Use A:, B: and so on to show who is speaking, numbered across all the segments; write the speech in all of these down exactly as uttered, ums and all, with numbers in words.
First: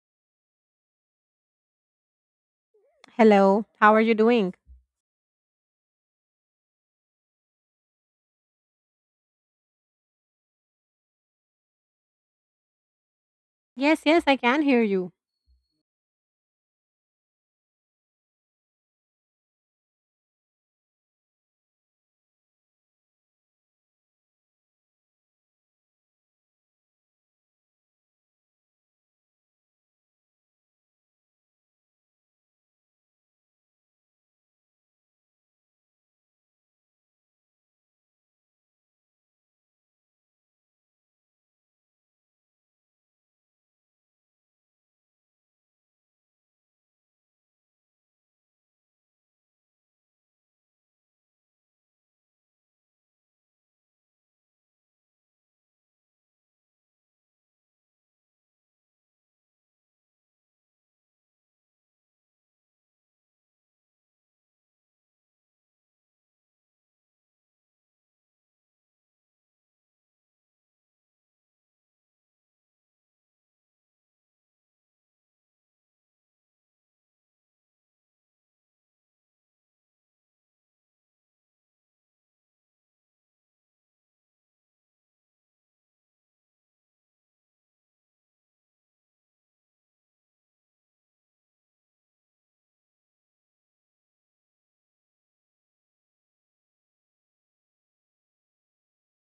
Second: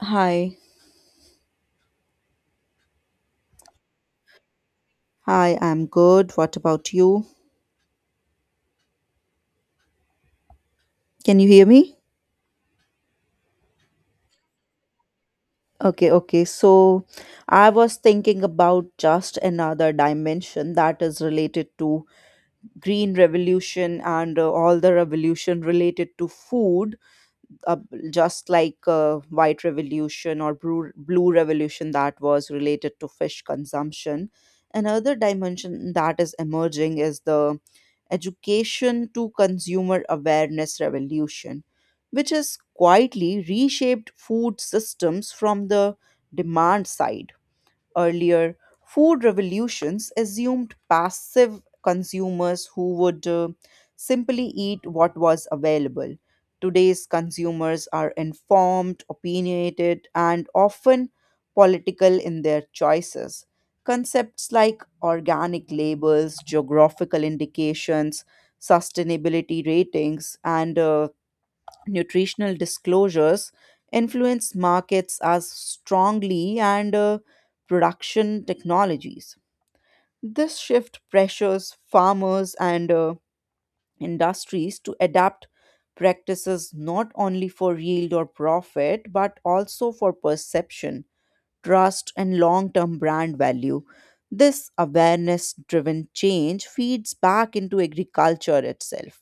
A: Hi.
B: Hello, how are you doing?
A: Hi, I'm good. What about you? Can you hear me?
B: Yes, yes, I can hear you.
A: Okay, okay. So I was thinking about just another dimension that is related to green revolution and uh, all the revolution related to food uh, just like uh, white revolution or blue, blue revolution that was related to fish consumption. Another dimension that is emerging is the education to consumer awareness revolution, which has quietly reshaped food systems from the demand side. Earlier, food revolutions assumed passive consumers who would uh, simply eat what was available. Today's consumers are informed, opinionated, and often political in their choices. Concepts like organic labels, geographical indications, sustainability ratings, and uh, nutritional disclosures influence markets as strongly and uh, production technologies. This shift pressures farmers and uh, industries to adapt practices not only for yield or profit but also for perception, trust, and long term brand value. This awareness driven change feeds back into agriculture itself.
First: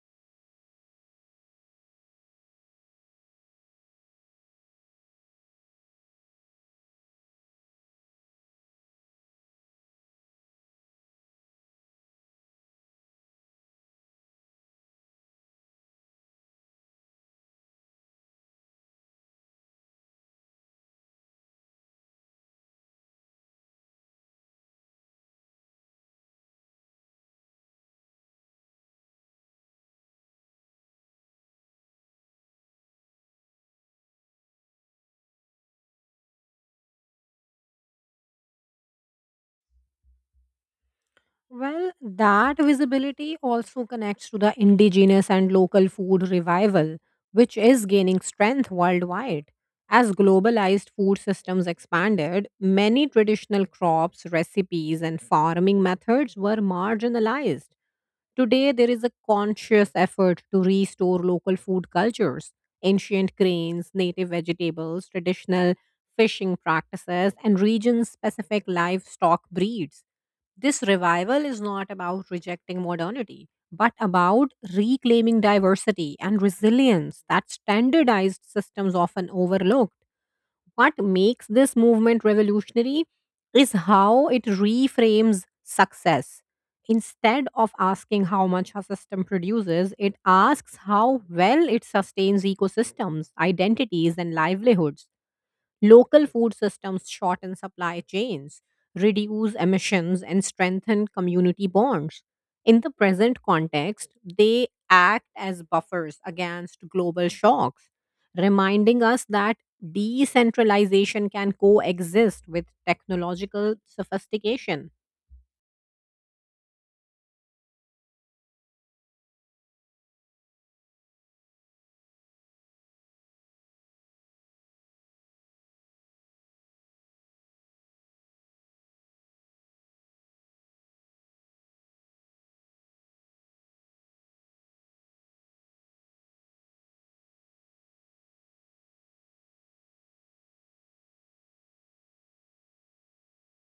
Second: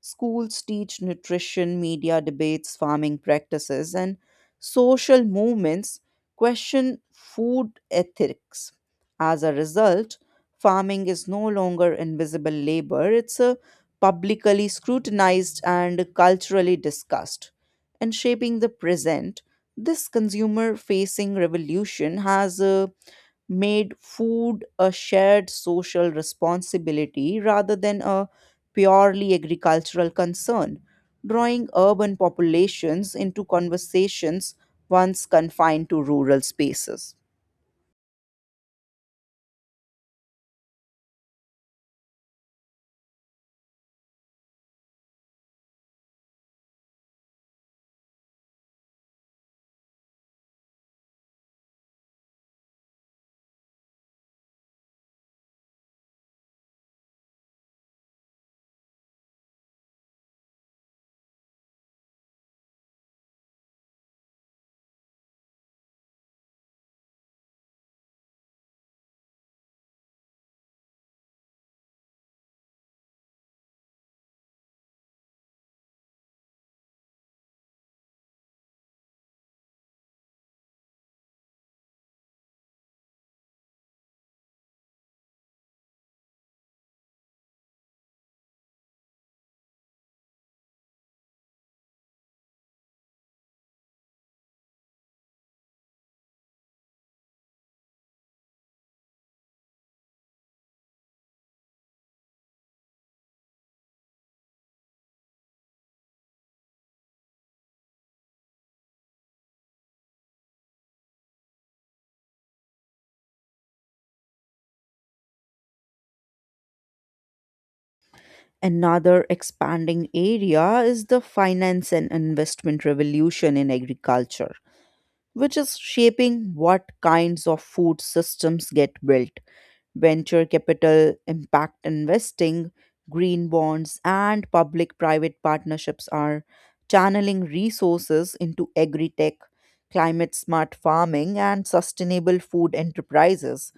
A: Schools teach nutrition, media debates, farming practices, and social movements question food ethics. As a result, farming is no longer invisible labor, it's a publicly scrutinized and culturally discussed. In shaping the present, this consumer facing revolution has uh, made food a shared social responsibility rather than a purely agricultural concern, drawing urban populations into conversations once confined to rural spaces.
B: Well, that visibility also connects to the indigenous and local food revival, which is gaining strength worldwide. As globalized food systems expanded, many traditional crops, recipes, and farming methods were marginalized. Today, there is a conscious effort to restore local food cultures, ancient grains, native vegetables, traditional fishing practices, and region specific livestock breeds. This revival is not about rejecting modernity, but about reclaiming diversity and resilience that standardized systems often overlook. What makes this movement revolutionary is how it reframes success. Instead of asking how much a system produces, it asks how well it sustains ecosystems, identities, and livelihoods. Local food systems shorten supply chains, reduce emissions, and strengthen community bonds. In the present context, they act as buffers against global shocks, reminding us that decentralization can coexist with technological sophistication.
A: Another expanding area is the finance and investment revolution in agriculture, which is shaping what kinds of food systems get built. Venture capital, impact investing, green bonds, and public private partnerships are channeling resources into agri tech, climate smart farming, and sustainable food enterprises.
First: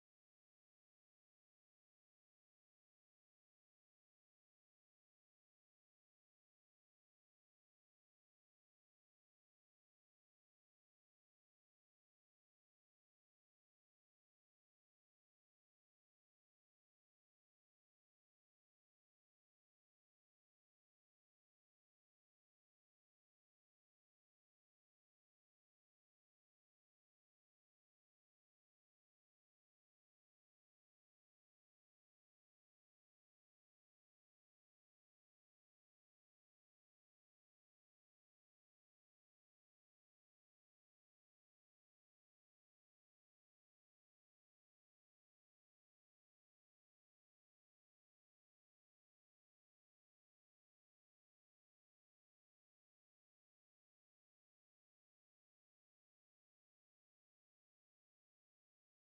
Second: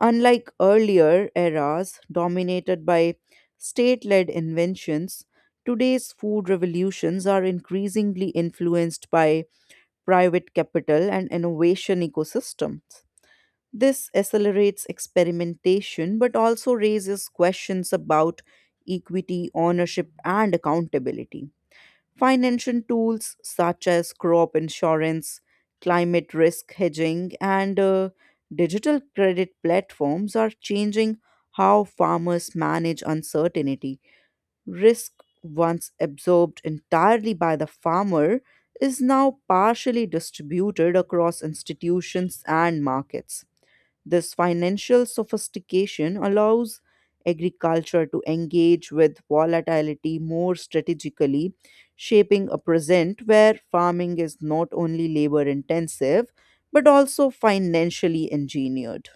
A: Unlike earlier eras dominated by state led inventions, today's food revolutions are increasingly influenced by private capital, and innovation ecosystems. This accelerates experimentation but also raises questions about equity, ownership, and accountability. Financial tools such as crop insurance, climate risk hedging, and uh, digital credit platforms are changing how farmers manage uncertainty. Risk, once absorbed entirely by the farmer, is now partially distributed across institutions and markets. This financial sophistication allows agriculture to engage with volatility more strategically, shaping a present where farming is not only labor intensive but also financially engineered.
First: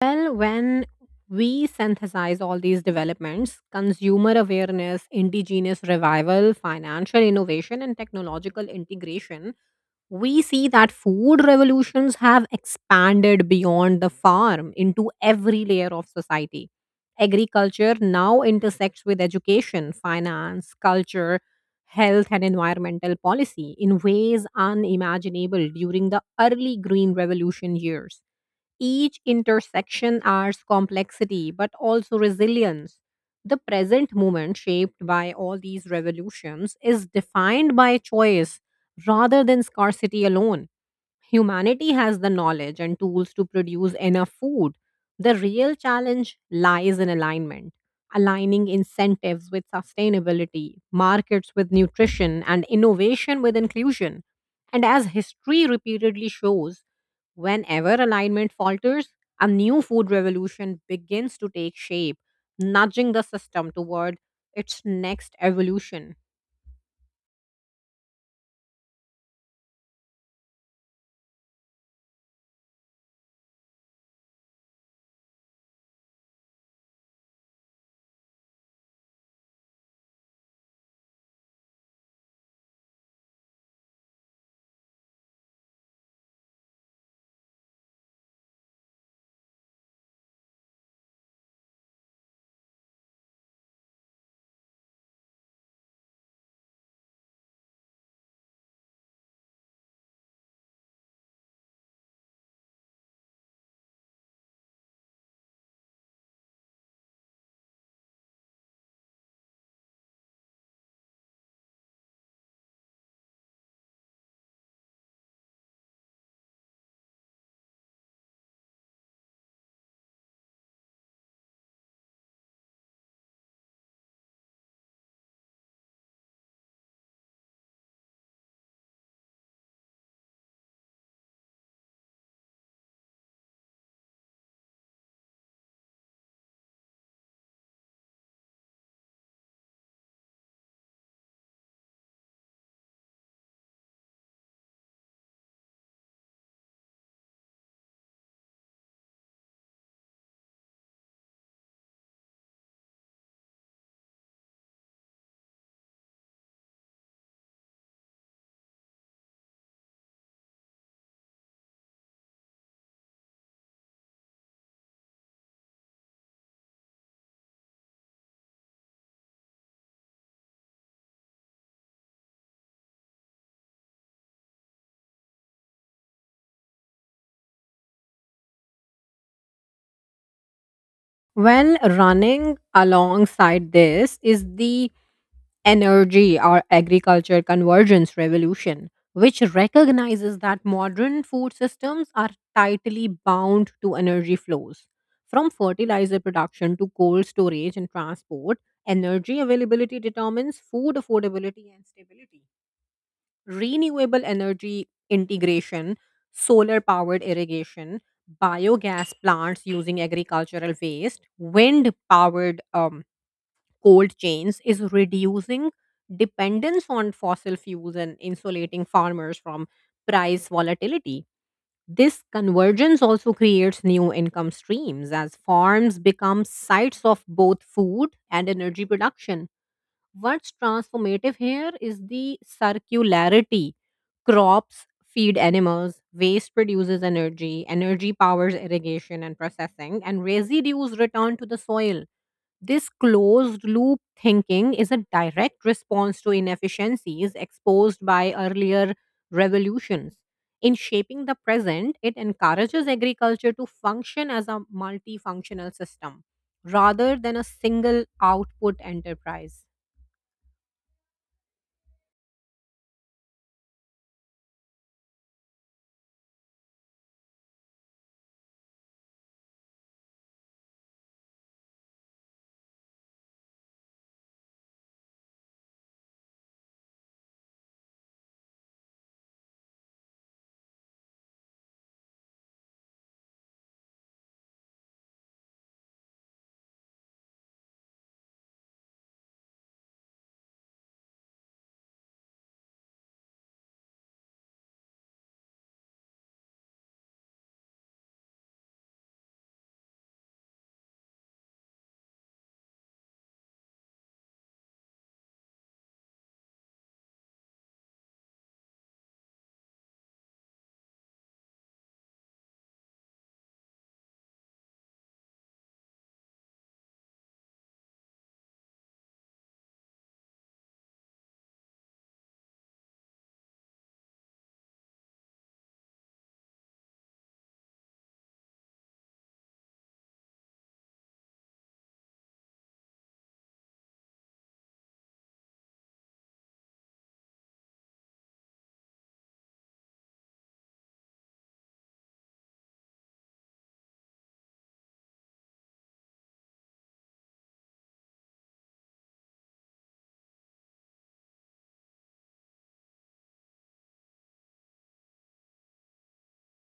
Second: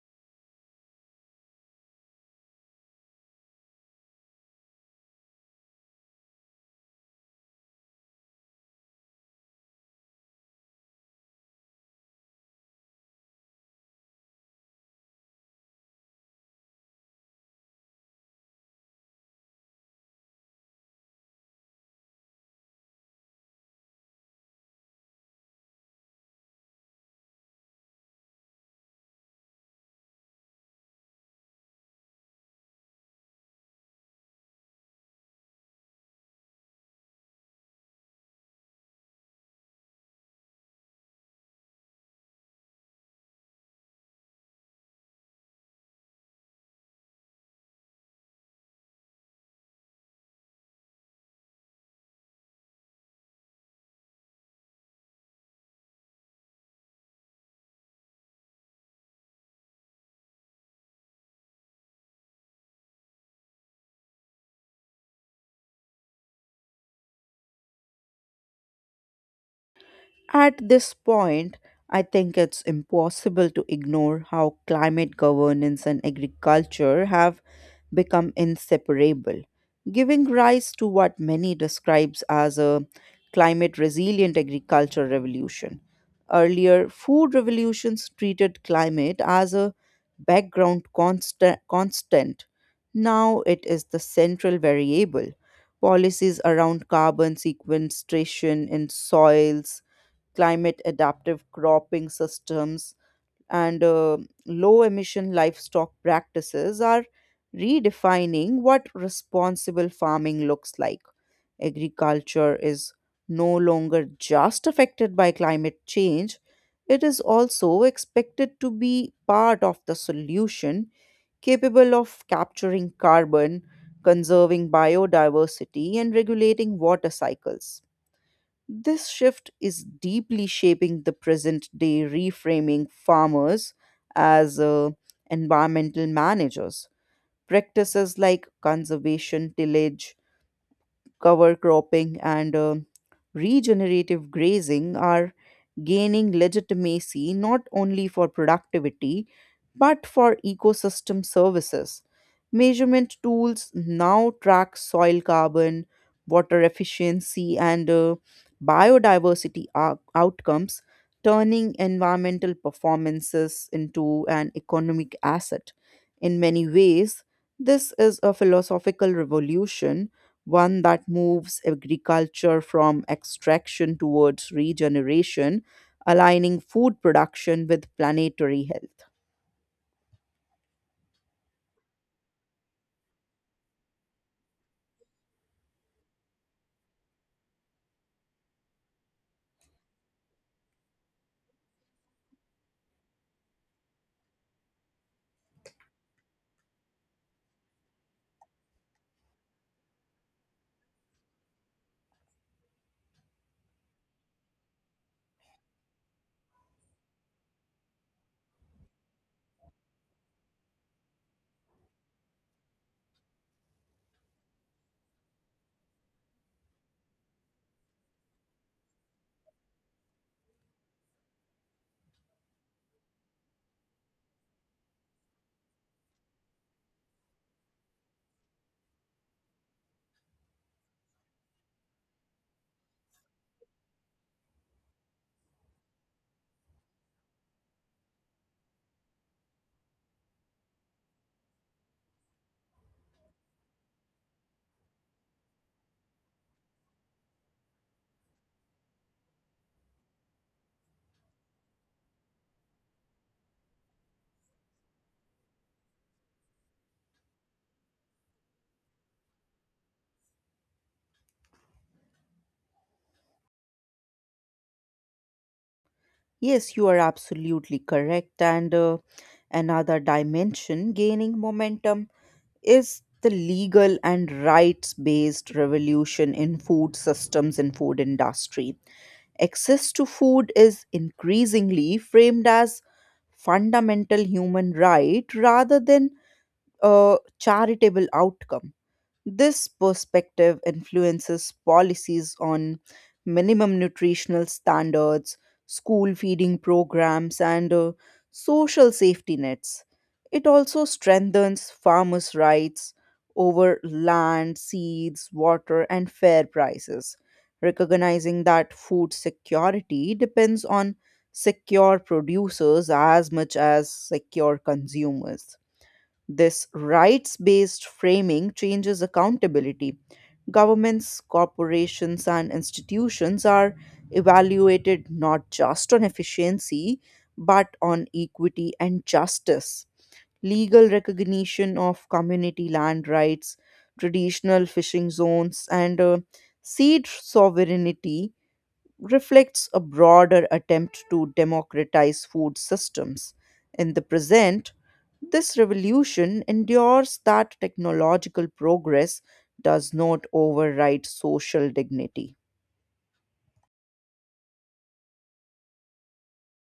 B: Well, when we synthesize all these developments, consumer awareness, indigenous revival, financial innovation, and technological integration, we see that food revolutions have expanded beyond the farm into every layer of society. Agriculture now intersects with education, finance, culture, health, and environmental policy in ways unimaginable during the early Green Revolution years. Each intersection adds complexity but also resilience. The present moment, shaped by all these revolutions, is defined by choice rather than scarcity alone. Humanity has the knowledge and tools to produce enough food. The real challenge lies in alignment, aligning incentives with sustainability, markets with nutrition, and innovation with inclusion. And as history repeatedly shows, whenever alignment falters, a new food revolution begins to take shape, nudging the system toward its next evolution.
A: At this point, I think it's impossible to ignore how climate governance and agriculture have become inseparable, giving rise to what many describes as a climate resilient agriculture revolution. Earlier, food revolutions treated climate as a background constant, constant. Now it is the central variable. Policies around carbon sequestration in soils, climate adaptive cropping systems, and uh, low emission livestock practices are redefining what responsible farming looks like. Agriculture is no longer just affected by climate change, it is also expected to be part of the solution, capable of capturing carbon, conserving biodiversity, and regulating water cycles. This shift is deeply shaping the present day, reframing farmers as uh, environmental managers. Practices like conservation, tillage, cover cropping, and uh, regenerative grazing are gaining legitimacy not only for productivity but for ecosystem services. Measurement tools now track soil carbon, water efficiency, and uh, biodiversity ou- outcomes, turning environmental performances into an economic asset. In many ways, this is a philosophical revolution, one that moves agriculture from extraction towards regeneration, aligning food production with planetary health.
B: Well, running alongside this is the energy or agriculture convergence revolution, which recognizes that modern food systems are tightly bound to energy flows. From fertilizer production to cold storage and transport, energy availability determines food affordability and stability. Renewable energy integration, solar powered irrigation, biogas plants using agricultural waste, wind powered um, cold chains is reducing dependence on fossil fuels and insulating farmers from price volatility. This convergence also creates new income streams as farms become sites of both food and energy production. What's transformative here is the circularity. Crops feed animals, waste produces energy, energy powers irrigation and processing, and residues return to the soil. This closed loop thinking is a direct response to inefficiencies exposed by earlier revolutions. In shaping the present, it encourages agriculture to function as a multifunctional system rather than a single output enterprise.
A: Yes, you are absolutely correct. And uh, another dimension gaining momentum is the legal and rights based revolution in food systems and food industry. Access to food is increasingly framed as fundamental human right rather than a charitable outcome. This perspective influences policies on minimum nutritional standards, school feeding programs, and uh, social safety nets. It also strengthens farmers' rights over land, seeds, water, and fair prices, recognizing that food security depends on secure producers as much as secure consumers. This rights based framing changes accountability. Governments, corporations, and institutions are evaluated not just on efficiency, but on equity and justice. Legal recognition of community land rights, traditional fishing zones, and uh, seed sovereignty reflects a broader attempt to democratize food systems. In the present, this revolution endures that technological progress does not override social dignity.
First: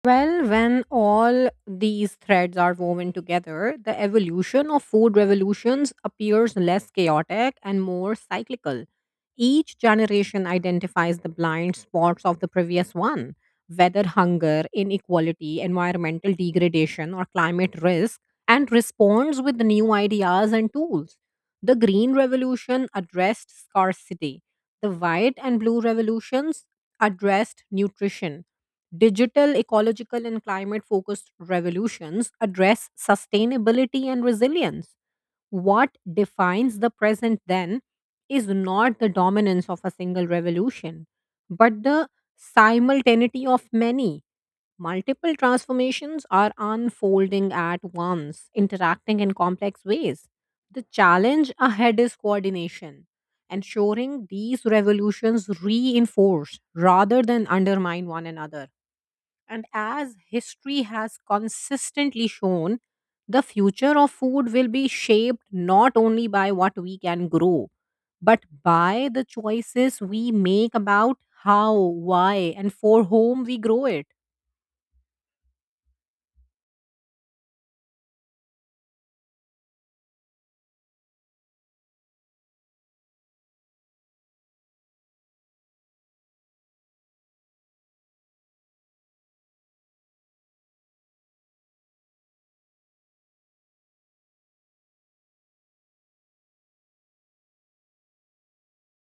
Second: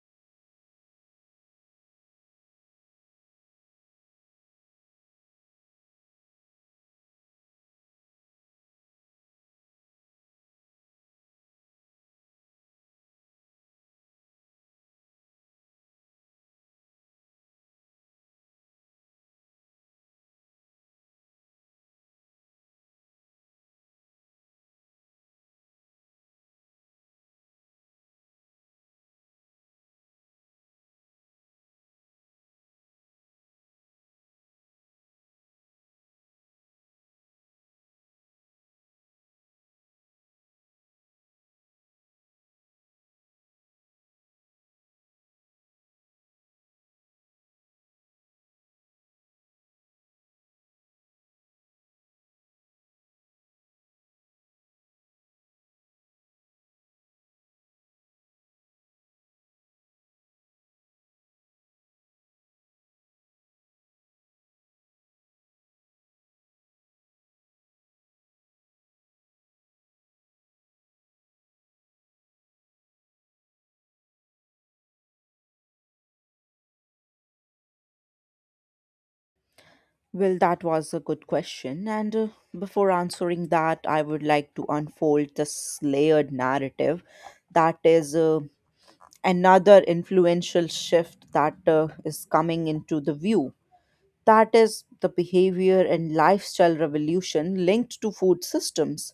B: Well, when all these threads are woven together, the evolution of food revolutions appears less chaotic and more cyclical. Each generation identifies the blind spots of the previous one, whether hunger, inequality, environmental degradation, or climate risk, and responds with new ideas and tools. The Green Revolution addressed scarcity, the White and Blue Revolutions addressed nutrition. Digital, ecological, and climate focused revolutions address sustainability and resilience. What defines the present then is not the dominance of a single revolution, but the simultaneity of many. Multiple transformations are unfolding at once, interacting in complex ways. The challenge ahead is coordination, ensuring these revolutions reinforce rather than undermine one another. And as history has consistently shown, the future of food will be shaped not only by what we can grow, but by the choices we make about how, why, and for whom we grow it.
A: Well, that was a good question. And uh, before answering that, I would like to unfold this layered narrative that is uh, another influential shift that uh, is coming into the view. That is the behavior and lifestyle revolution linked to food systems.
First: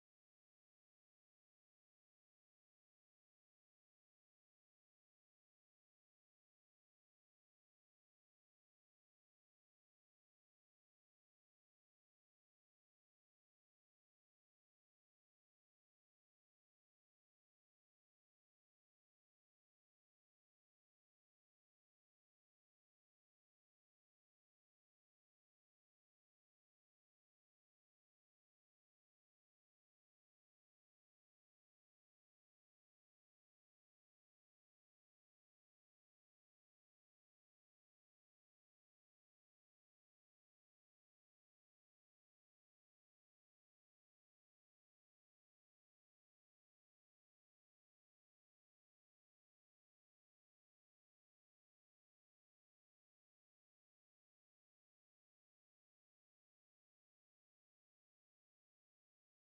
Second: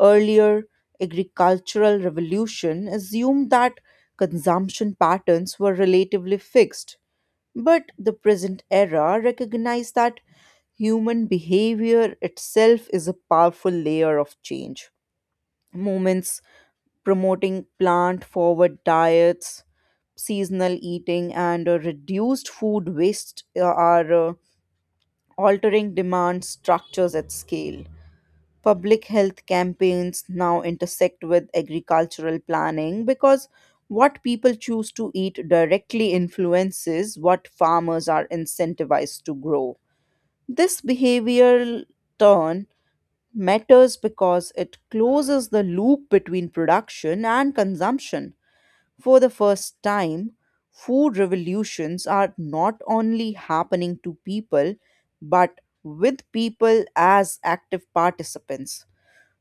A: Earlier, agricultural revolution assumed that consumption patterns were relatively fixed, but the present era recognized that human behavior itself is a powerful layer of change. Movements promoting plant forward diets, seasonal eating, and uh, reduced food waste uh, are uh, altering demand structures at scale. Public health campaigns now intersect with agricultural planning because what people choose to eat directly influences what farmers are incentivized to grow. This behavioral turn matters because it closes the loop between production and consumption. For the first time, food revolutions are not only happening to people, but with people as active participants.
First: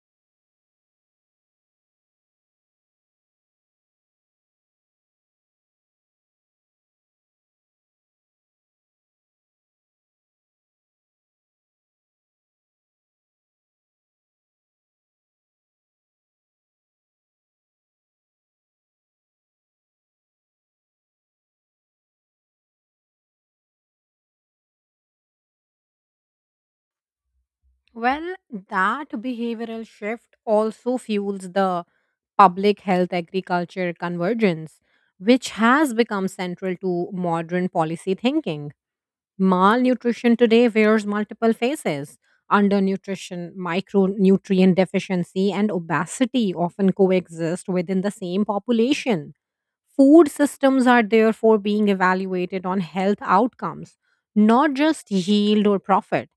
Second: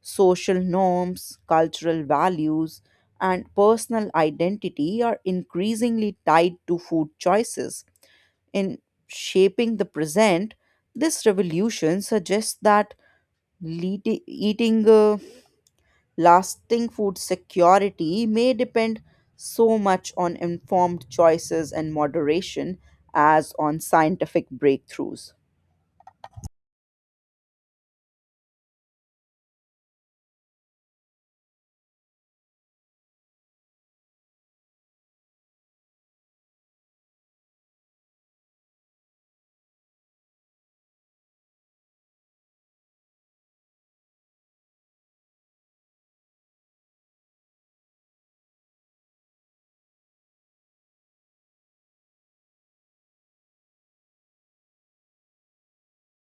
A: Social norms, cultural values, and personal identity are increasingly tied to food choices. In shaping the present, this revolution suggests that leati- eating uh, Lasting food security may depend so much on informed choices and moderation as on scientific breakthroughs.
B: Well, that behavioral shift also fuels the public health agriculture convergence, which has become central to modern policy thinking. Malnutrition today wears multiple faces. Undernutrition, micronutrient deficiency, and obesity often coexist within the same population. Food systems are therefore being evaluated on health outcomes, not just yield or profit.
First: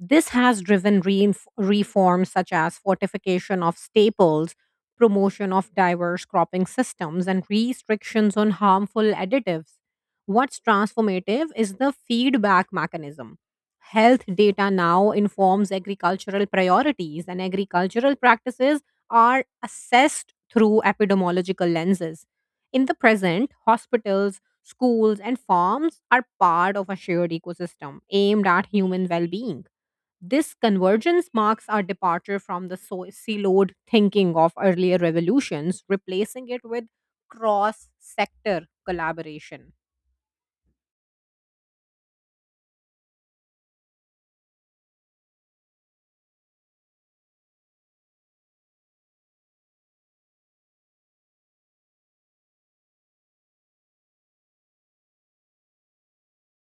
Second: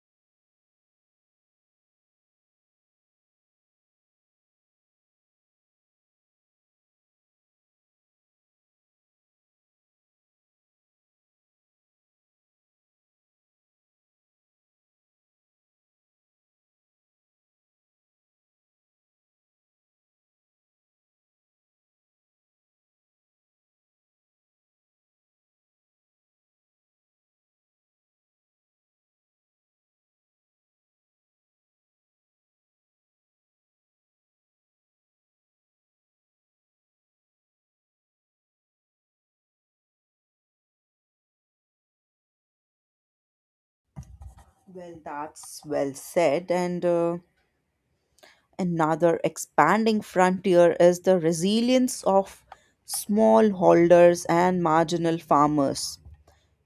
B: This has driven reinf- reforms such as fortification of staples, promotion of diverse cropping systems, and restrictions on harmful additives. What's transformative is the feedback mechanism. Health data now informs agricultural priorities, and agricultural practices are assessed through epidemiological lenses. In the present, hospitals, schools, and farms are part of a shared ecosystem aimed at human well being. This convergence marks our departure from the so- siloed thinking of earlier revolutions, replacing it with cross sector collaboration.
A: Well, that's well said. And uh, another expanding frontier is the resilience of smallholders and marginal farmers,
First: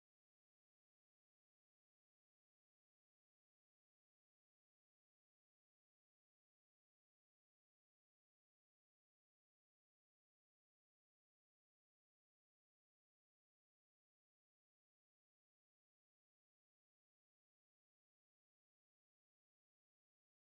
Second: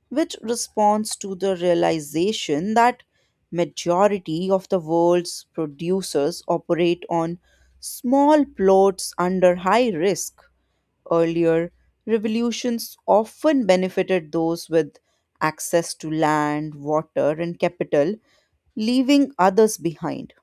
A: which responds to the realization that majority of the world's producers operate on small plots under high risk. Earlier, revolutions often benefited those with access to land, water, and capital, leaving others behind.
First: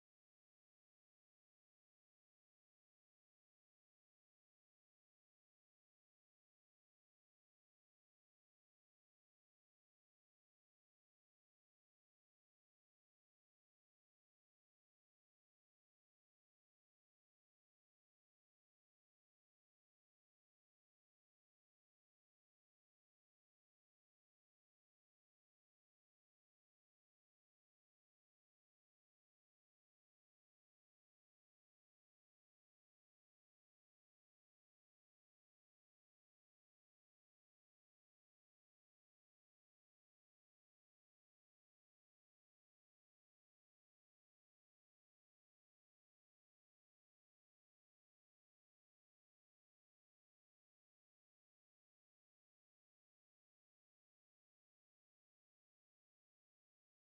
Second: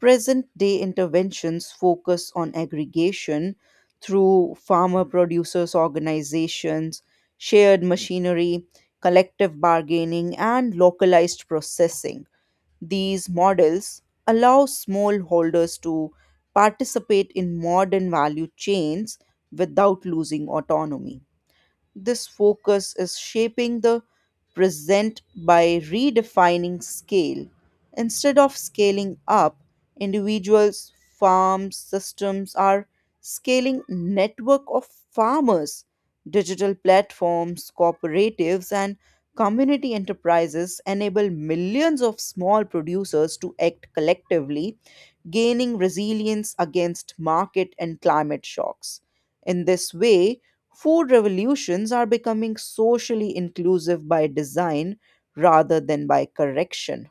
A: Present day interventions focus on aggregation through farmer producers organizations, shared machinery, collective bargaining, and localized processing. These models allow smallholders to participate in modern value chains without losing autonomy. This focus is shaping the present by redefining scale. Instead of scaling up, individuals, farms, systems are scaling network of farmers, digital platforms, cooperatives and community enterprises enable millions of small producers to act collectively, gaining resilience against market and climate shocks. In this way, food revolutions are becoming socially inclusive by design rather than by correction.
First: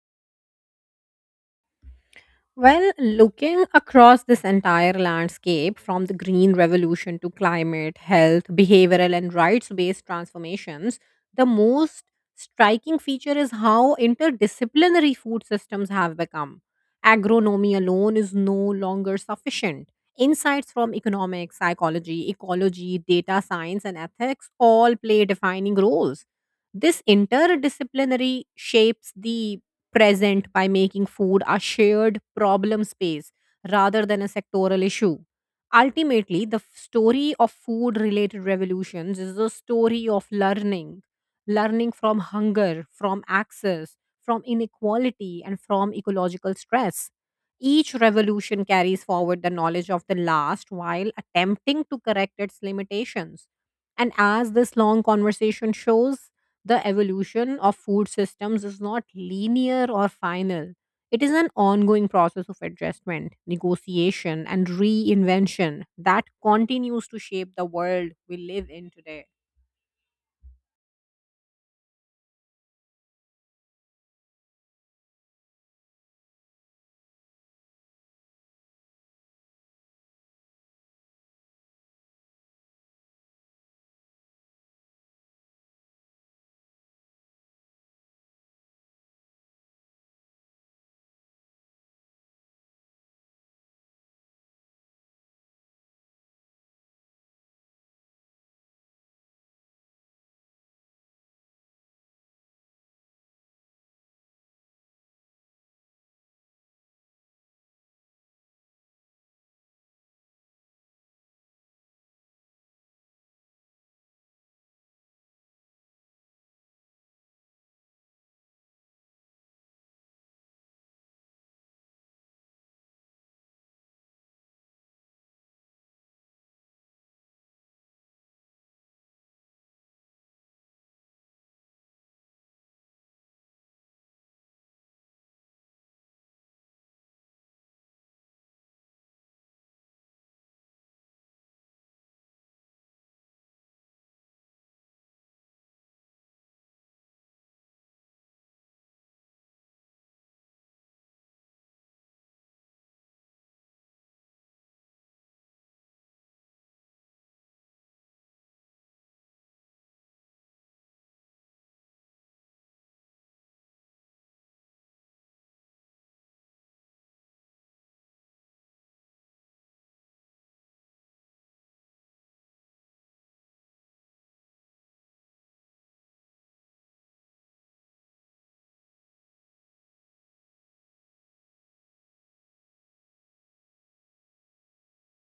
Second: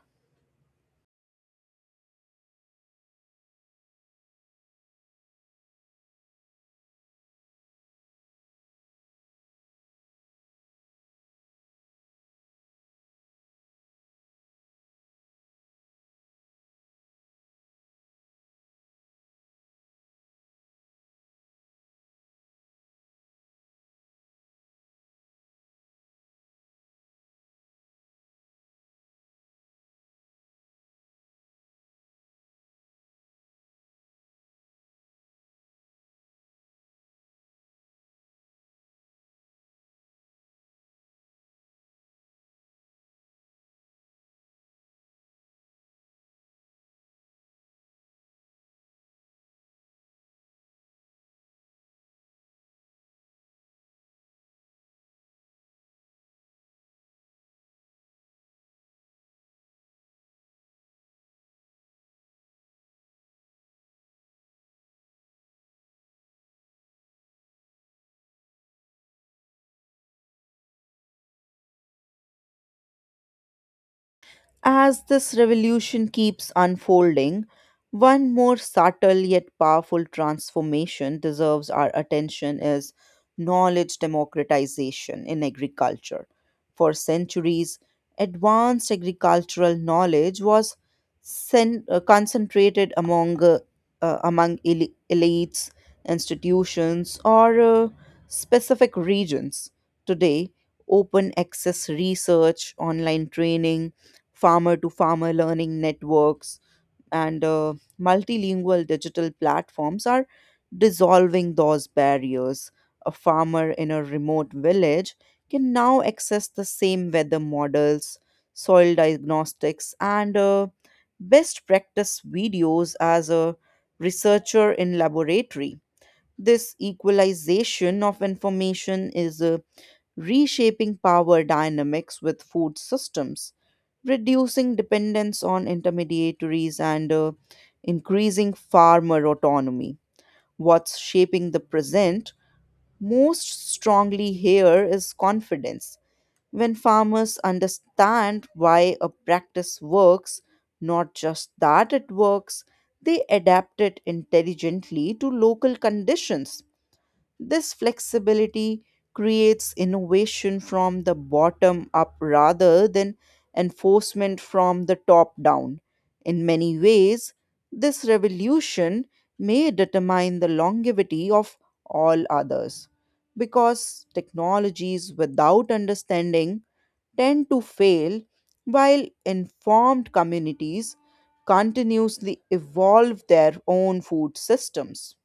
B: Well, looking across this entire landscape from the Green Revolution to climate, health, behavioral, and rights based transformations, the most striking feature is how interdisciplinary food systems have become. Agronomy alone is no longer sufficient. Insights from economics, psychology, ecology, data science, and ethics all play defining roles. This interdisciplinary shapes the present by making food a shared problem space rather than a sectoral issue. Ultimately, the f- story of food related revolutions is a story of learning, learning from hunger, from access, from inequality, and from ecological stress. Each revolution carries forward the knowledge of the last while attempting to correct its limitations. And as this long conversation shows, the evolution of food systems is not linear or final. It is an ongoing process of adjustment, negotiation, and reinvention that continues to shape the world we live in today.
A: As this revolution keeps unfolding, one more subtle yet powerful transformation deserves our attention is knowledge democratization in agriculture. For centuries, advanced agricultural knowledge was cen- uh, concentrated among uh, uh, among eli- elites, institutions, or uh, specific regions. Today, open access research, online training, farmer to farmer learning networks and uh, multilingual digital platforms are dissolving those barriers. A farmer in a remote village can now access the same weather models, soil diagnostics, and uh, best practice videos as a researcher in laboratory. This equalization of information is uh, reshaping power dynamics with food systems, reducing dependence on intermediaries, and uh, increasing farmer autonomy. What's shaping the present most strongly here is confidence. When farmers understand why a practice works, not just that it works, they adapt it intelligently to local conditions. This flexibility creates innovation from the bottom up rather than enforcement from the top down. In many ways, this revolution may determine the longevity of all others because technologies without understanding tend to fail while informed communities continuously evolve their own food systems.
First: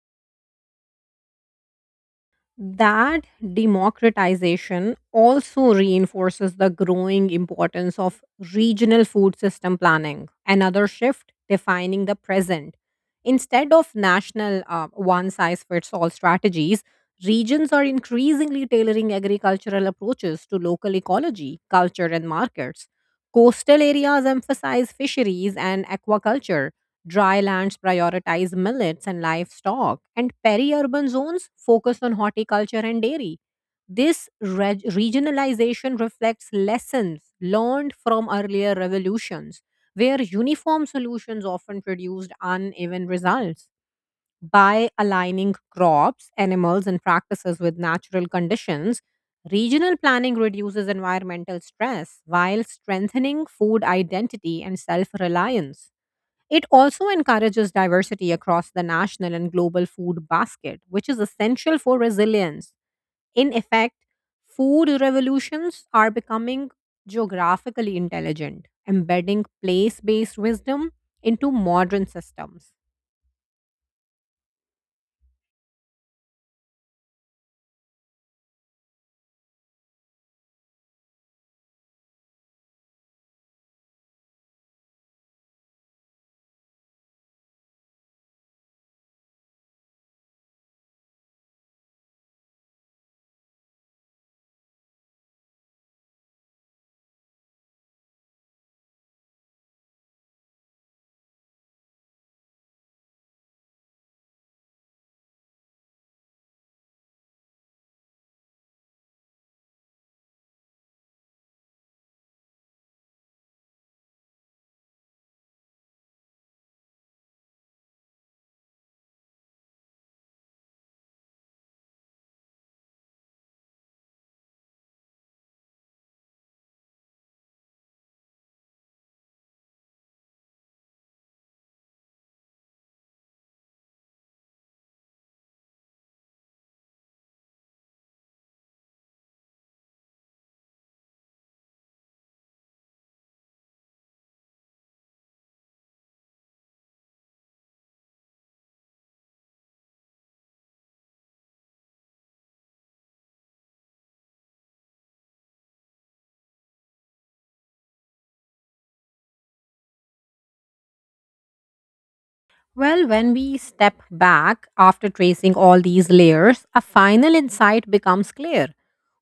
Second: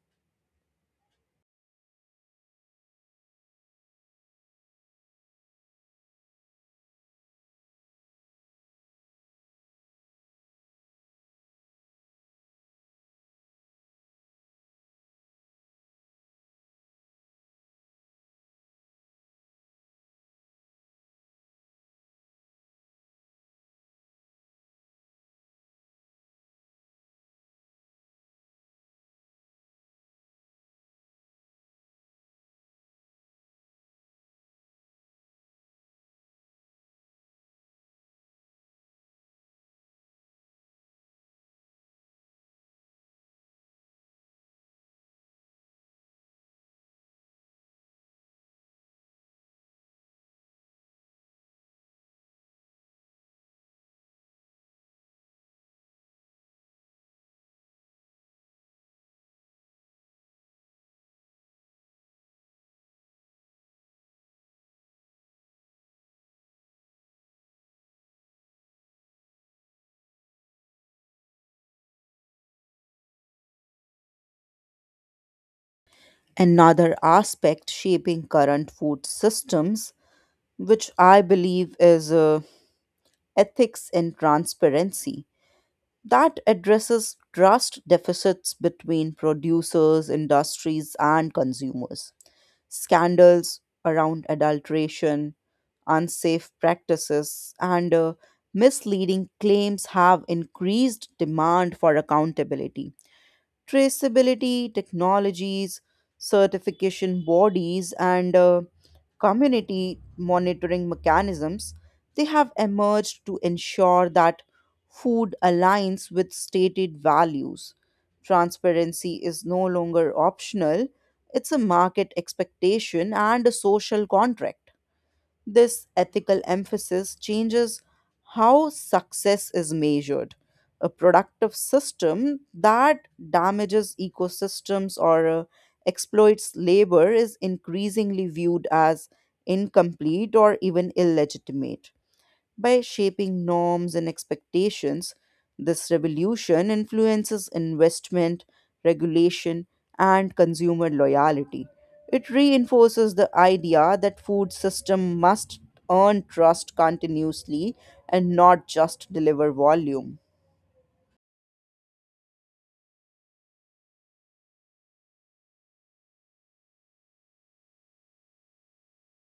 B: That democratization also reinforces the growing importance of regional food system planning, another shift defining the present. Instead of national uh, one size fits all strategies, regions are increasingly tailoring agricultural approaches to local ecology, culture, and markets. Coastal areas emphasize fisheries and aquaculture, dry lands prioritize millets and livestock, and peri-urban zones focus on horticulture and dairy. This reg- regionalization reflects lessons learned from earlier revolutions, where uniform solutions often produced uneven results. By aligning crops, animals, and practices with natural conditions, regional planning reduces environmental stress while strengthening food identity and self reliance. It also encourages diversity across the national and global food basket, which is essential for resilience. In effect, food revolutions are becoming geographically intelligent, embedding place based wisdom into modern systems.
A: Another aspect shaping current food systems, which I believe is uh, ethics and transparency. That addresses trust deficits between producers, industries, and consumers. Scandals around adulteration, unsafe practices, and uh, misleading claims have increased demand for accountability. Traceability technologies, certification bodies, and uh, community monitoring mechanisms, they have emerged to ensure that food aligns with stated values. Transparency is no longer optional, it's a market expectation and a social contract. This ethical emphasis changes how success is measured. A productive system that damages ecosystems or uh, exploits labor is increasingly viewed as incomplete or even illegitimate. By shaping norms and expectations, this revolution influences investment, regulation, and consumer loyalty. It reinforces the idea that food system must earn trust continuously and not just deliver volume.
B: Well, when we step back after tracing all these layers, a final insight becomes clear.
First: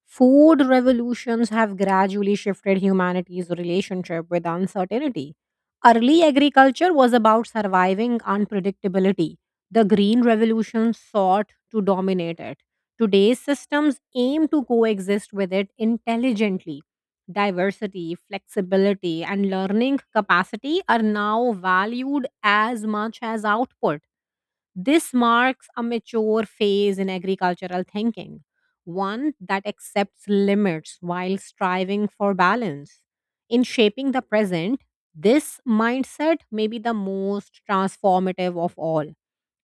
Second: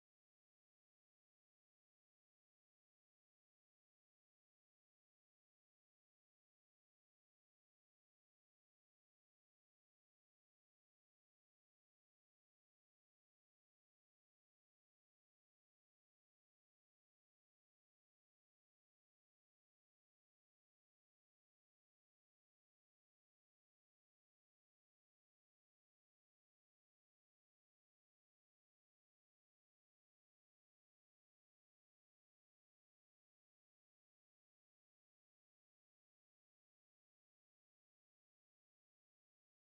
B: Food revolutions have gradually shifted humanity's relationship with uncertainty. Early agriculture was about surviving unpredictability. The Green Revolution sought to dominate it. Today's systems aim to coexist with it intelligently. Diversity, flexibility, and learning capacity are now valued as much as output. This marks a mature phase in agricultural thinking, one that accepts limits while striving for balance. In shaping the present, this mindset may be the most transformative of all.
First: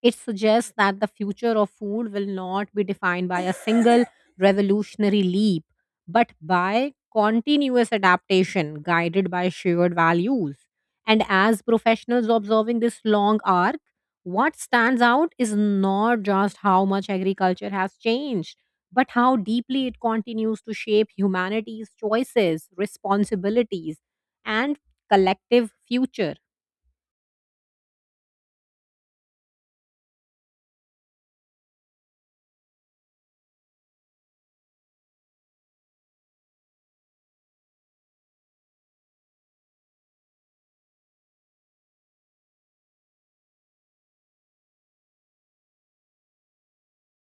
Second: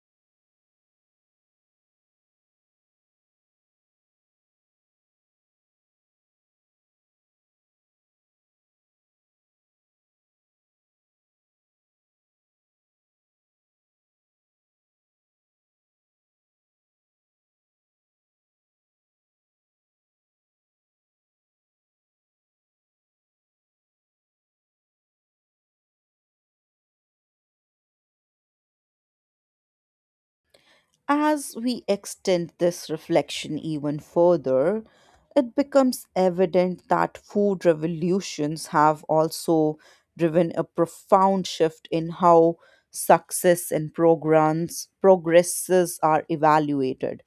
B: It suggests that the future of food will not be defined by a single revolutionary leap, but by continuous adaptation guided by shared values. And as professionals observing this long arc, what stands out is not just how much agriculture has changed, but how deeply it continues to shape humanity's choices, responsibilities, and collective future.
A: As we extend this reflection even further, it becomes evident that food revolutions have also driven a profound shift in how success and programs progresses are evaluated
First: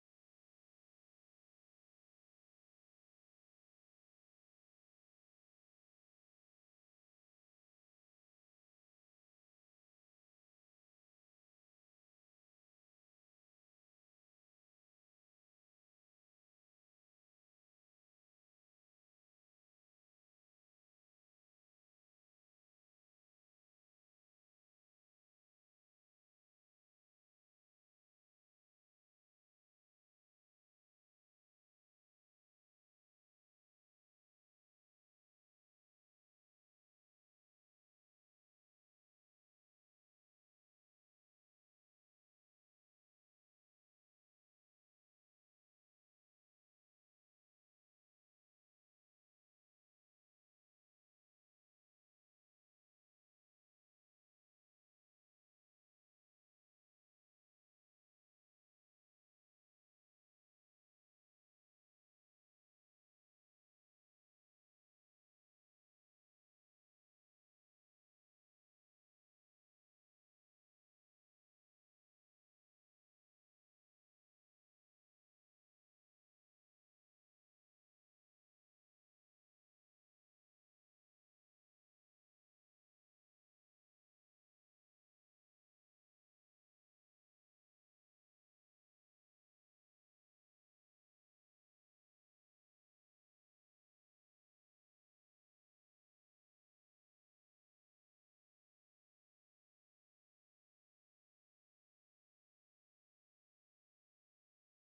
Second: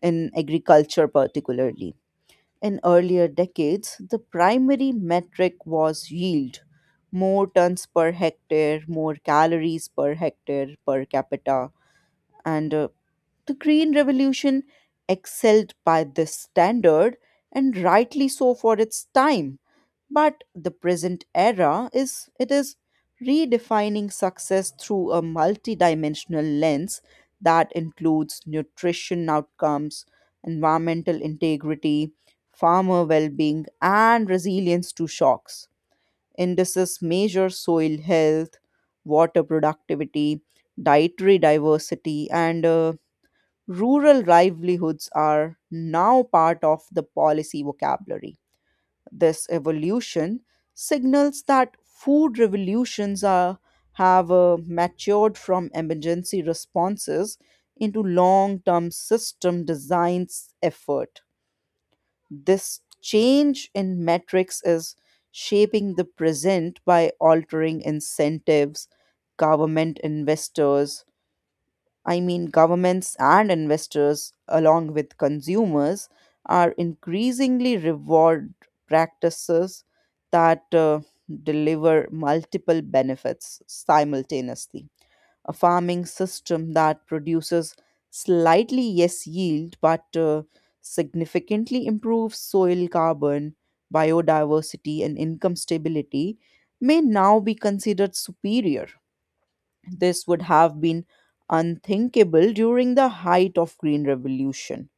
A: in agriculture, particularly in earlier decades. The primary metric was yield, more tons per hectare, more calories per hectare per capita, and uh, the Green Revolution excelled by this standard, and rightly so for its time. But the present era is it is redefining success through a multidimensional lens that includes nutrition outcomes, environmental integrity, farmer well-being, and resilience to shocks. Indices measure soil health, water productivity, dietary diversity, and uh, rural livelihoods are now part of the policy vocabulary. This evolution signals that food revolutions are, have uh, matured from emergency responses into long term system designs effort. This change in metrics is shaping the present by altering incentives, government investors, I mean, governments and investors, along with consumers, are increasingly reward practices that uh, deliver multiple benefits simultaneously. A farming system that produces slightly less yield but uh, significantly improves soil carbon, biodiversity, and income stability may now be considered superior. This would have been unthinkable during the height of Green Revolution.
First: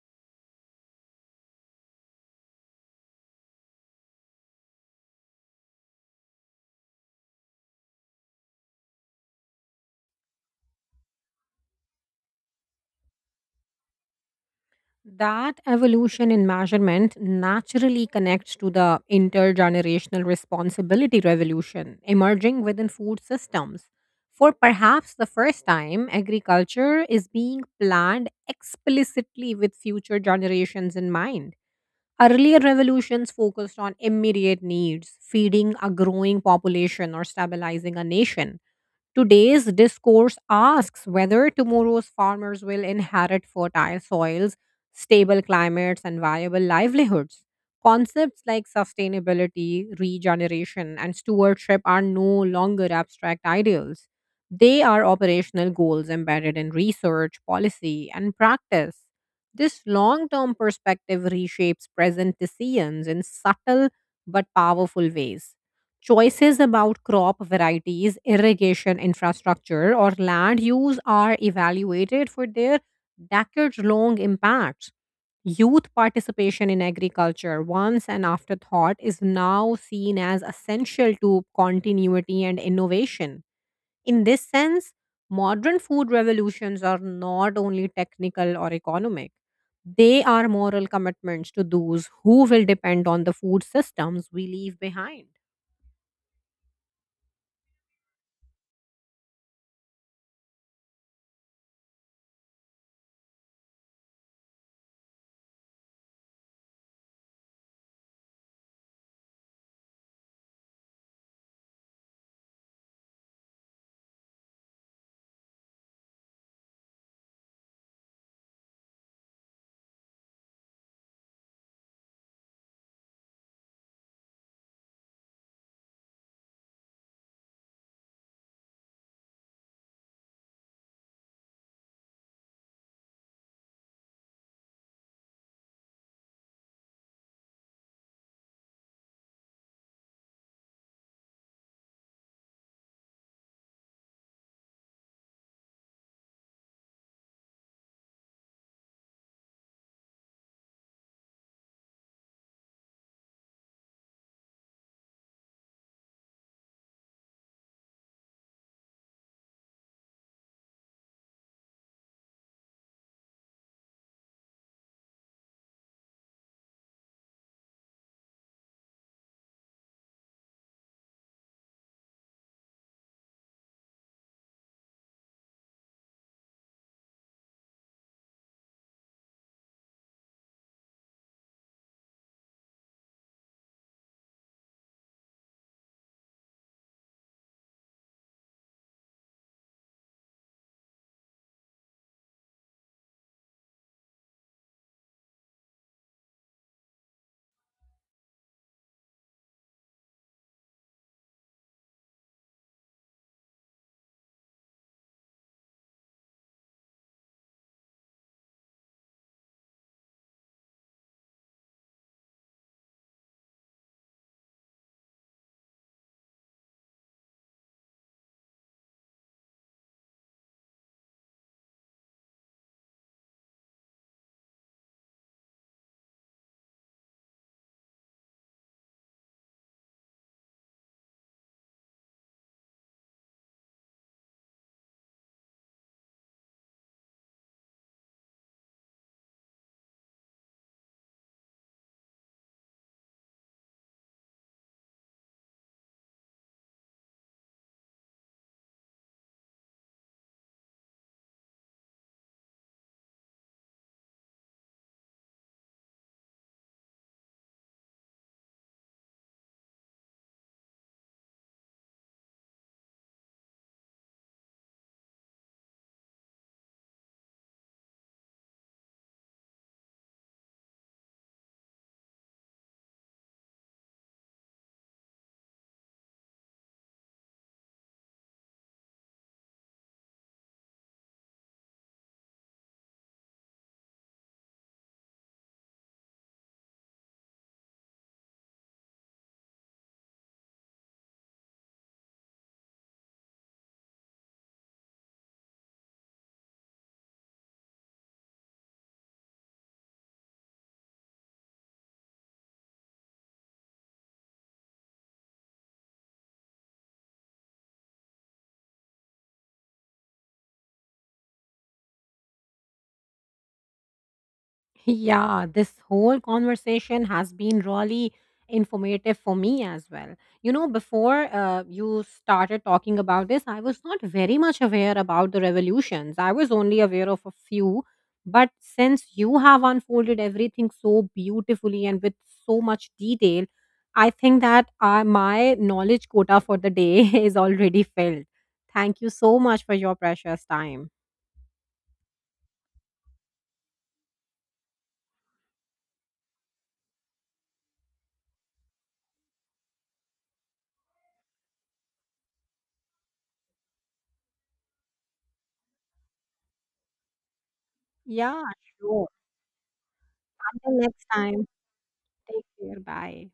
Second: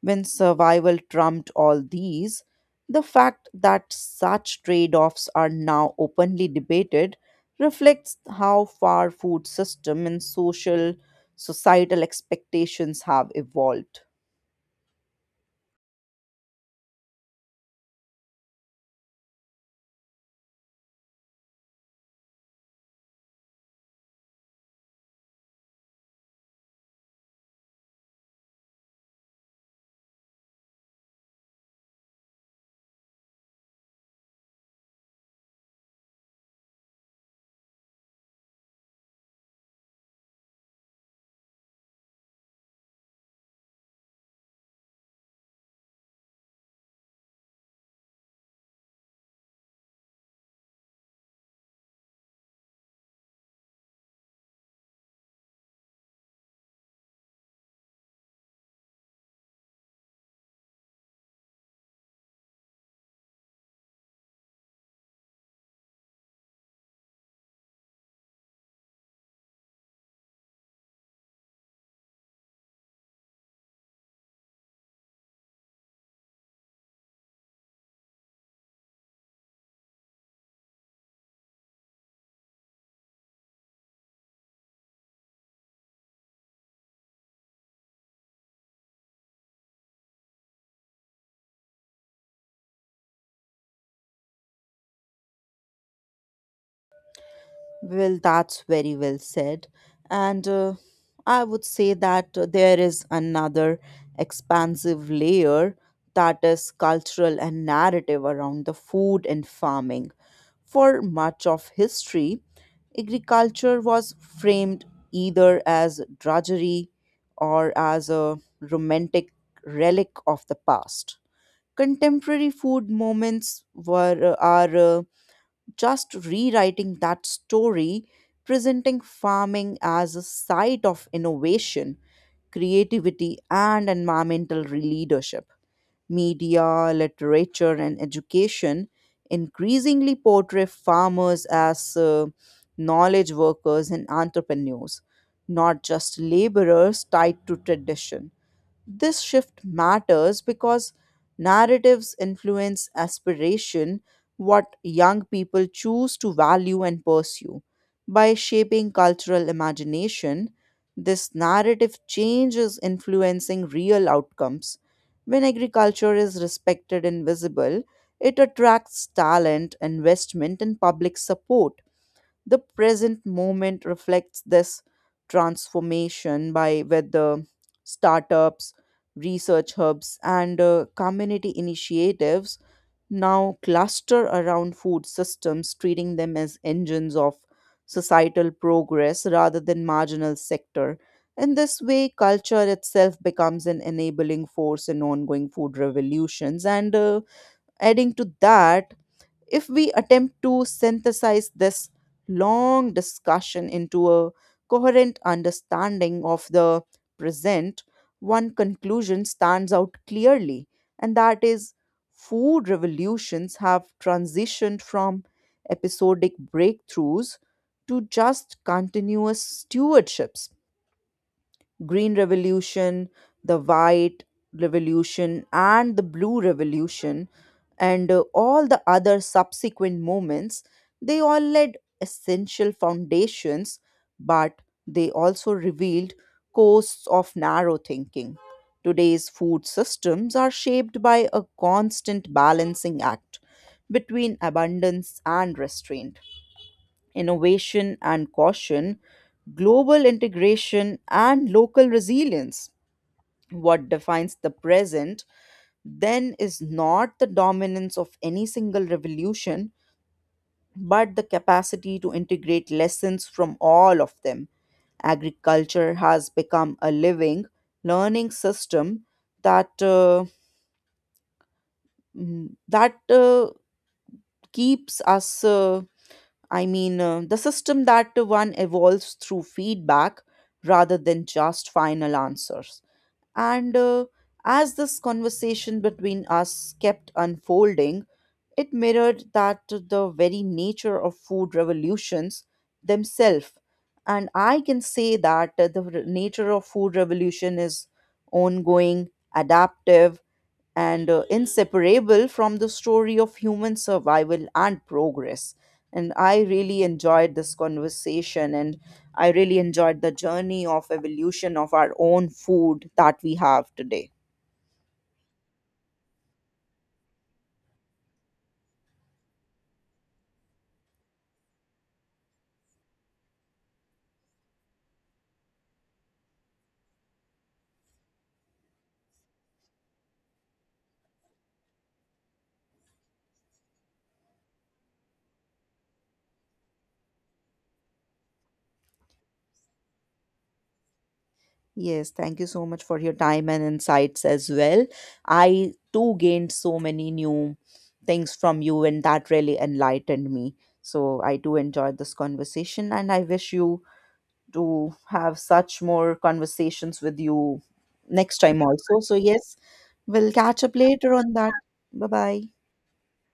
A: When survival trumped all these, the fact that such trade offs are now openly debated reflects how far food system and social societal expectations have evolved.
B: That evolution in measurement naturally connects to the intergenerational responsibility revolution emerging within food systems. For perhaps the first time, agriculture is being planned explicitly with future generations in mind. Earlier revolutions focused on immediate needs, feeding a growing population or stabilizing a nation. Today's discourse asks whether tomorrow's farmers will inherit fertile soils, stable climates, and viable livelihoods. Concepts like sustainability, regeneration, and stewardship are no longer abstract ideals. They are operational goals embedded in research, policy, and practice. This long term perspective reshapes present decisions in subtle but powerful ways. Choices about crop varieties, irrigation infrastructure, or land use are evaluated for their decades long impacts. Youth participation in agriculture, once an afterthought, is now seen as essential to continuity and innovation. In this sense, modern food revolutions are not only technical or economic, they are moral commitments to those who will depend on the food systems we leave behind.
A: Well, that's very well said. And uh, I would say that uh, there is another expansive layer that is cultural and narrative around the food and farming. For much of history, agriculture was framed either as drudgery or as a romantic relic of the past. Contemporary food moments were are uh, just rewriting that story, presenting farming as a site of innovation, creativity, and environmental leadership. Media, literature, and education increasingly portray farmers as uh, knowledge workers and entrepreneurs, not just laborers tied to tradition. This shift matters because narratives influence aspiration, what young people choose to value and pursue. By shaping cultural imagination, this narrative change is influencing real outcomes. When agriculture is respected and visible, it attracts talent, investment, and public support. The present moment reflects this transformation by whether startups, research hubs, and uh, community initiatives now cluster around food systems, treating them as engines of societal progress rather than marginal sector. In this way, culture itself becomes an enabling force in ongoing food revolutions. And uh, adding to that, if we attempt to synthesize this long discussion into a coherent understanding of the present, one conclusion stands out clearly, and that is food revolutions have transitioned from episodic breakthroughs to just continuous stewardships. Green revolution, the white revolution and the blue revolution and uh, all the other subsequent movements, they all laid essential foundations but they also revealed coasts of narrow thinking. Today's food systems are shaped by a constant balancing act between abundance and restraint, innovation and caution, global integration and local resilience. What defines the present then is not the dominance of any single revolution, but the capacity to integrate lessons from all of them. Agriculture has become a living, learning system that uh, mm, that uh, keeps us uh, I mean, uh, the system that one evolves through feedback rather than just final answers. And uh, as this conversation between us kept unfolding, it mirrored that the very nature of food revolutions themselves. And I can say that uh, the re- nature of food revolution is ongoing, adaptive, and uh, inseparable from the story of human survival and progress. And I really enjoyed this conversation and I really enjoyed the journey of evolution of our own food that we have today.
B: Yeah, this whole conversation has been really informative for me as well. You know, before uh, you started talking about this, I was not very much aware about the revolutions. I was only aware of a few. But since you have unfolded everything so beautifully and with so much detail, I think that uh, my knowledge quota for the day is already filled. Thank you so much for your precious time.
A: Yes, thank you so much for your time and insights as well. I too gained so many new things from you, and that really enlightened me. So, I too enjoyed this conversation, and I wish you to have such more conversations with you next
B: Yeah,
A: time also.
B: sure.
A: So, yes, we'll catch up
B: Until next
A: later on
B: time,
A: that. Bye bye.
B: take care. Bye.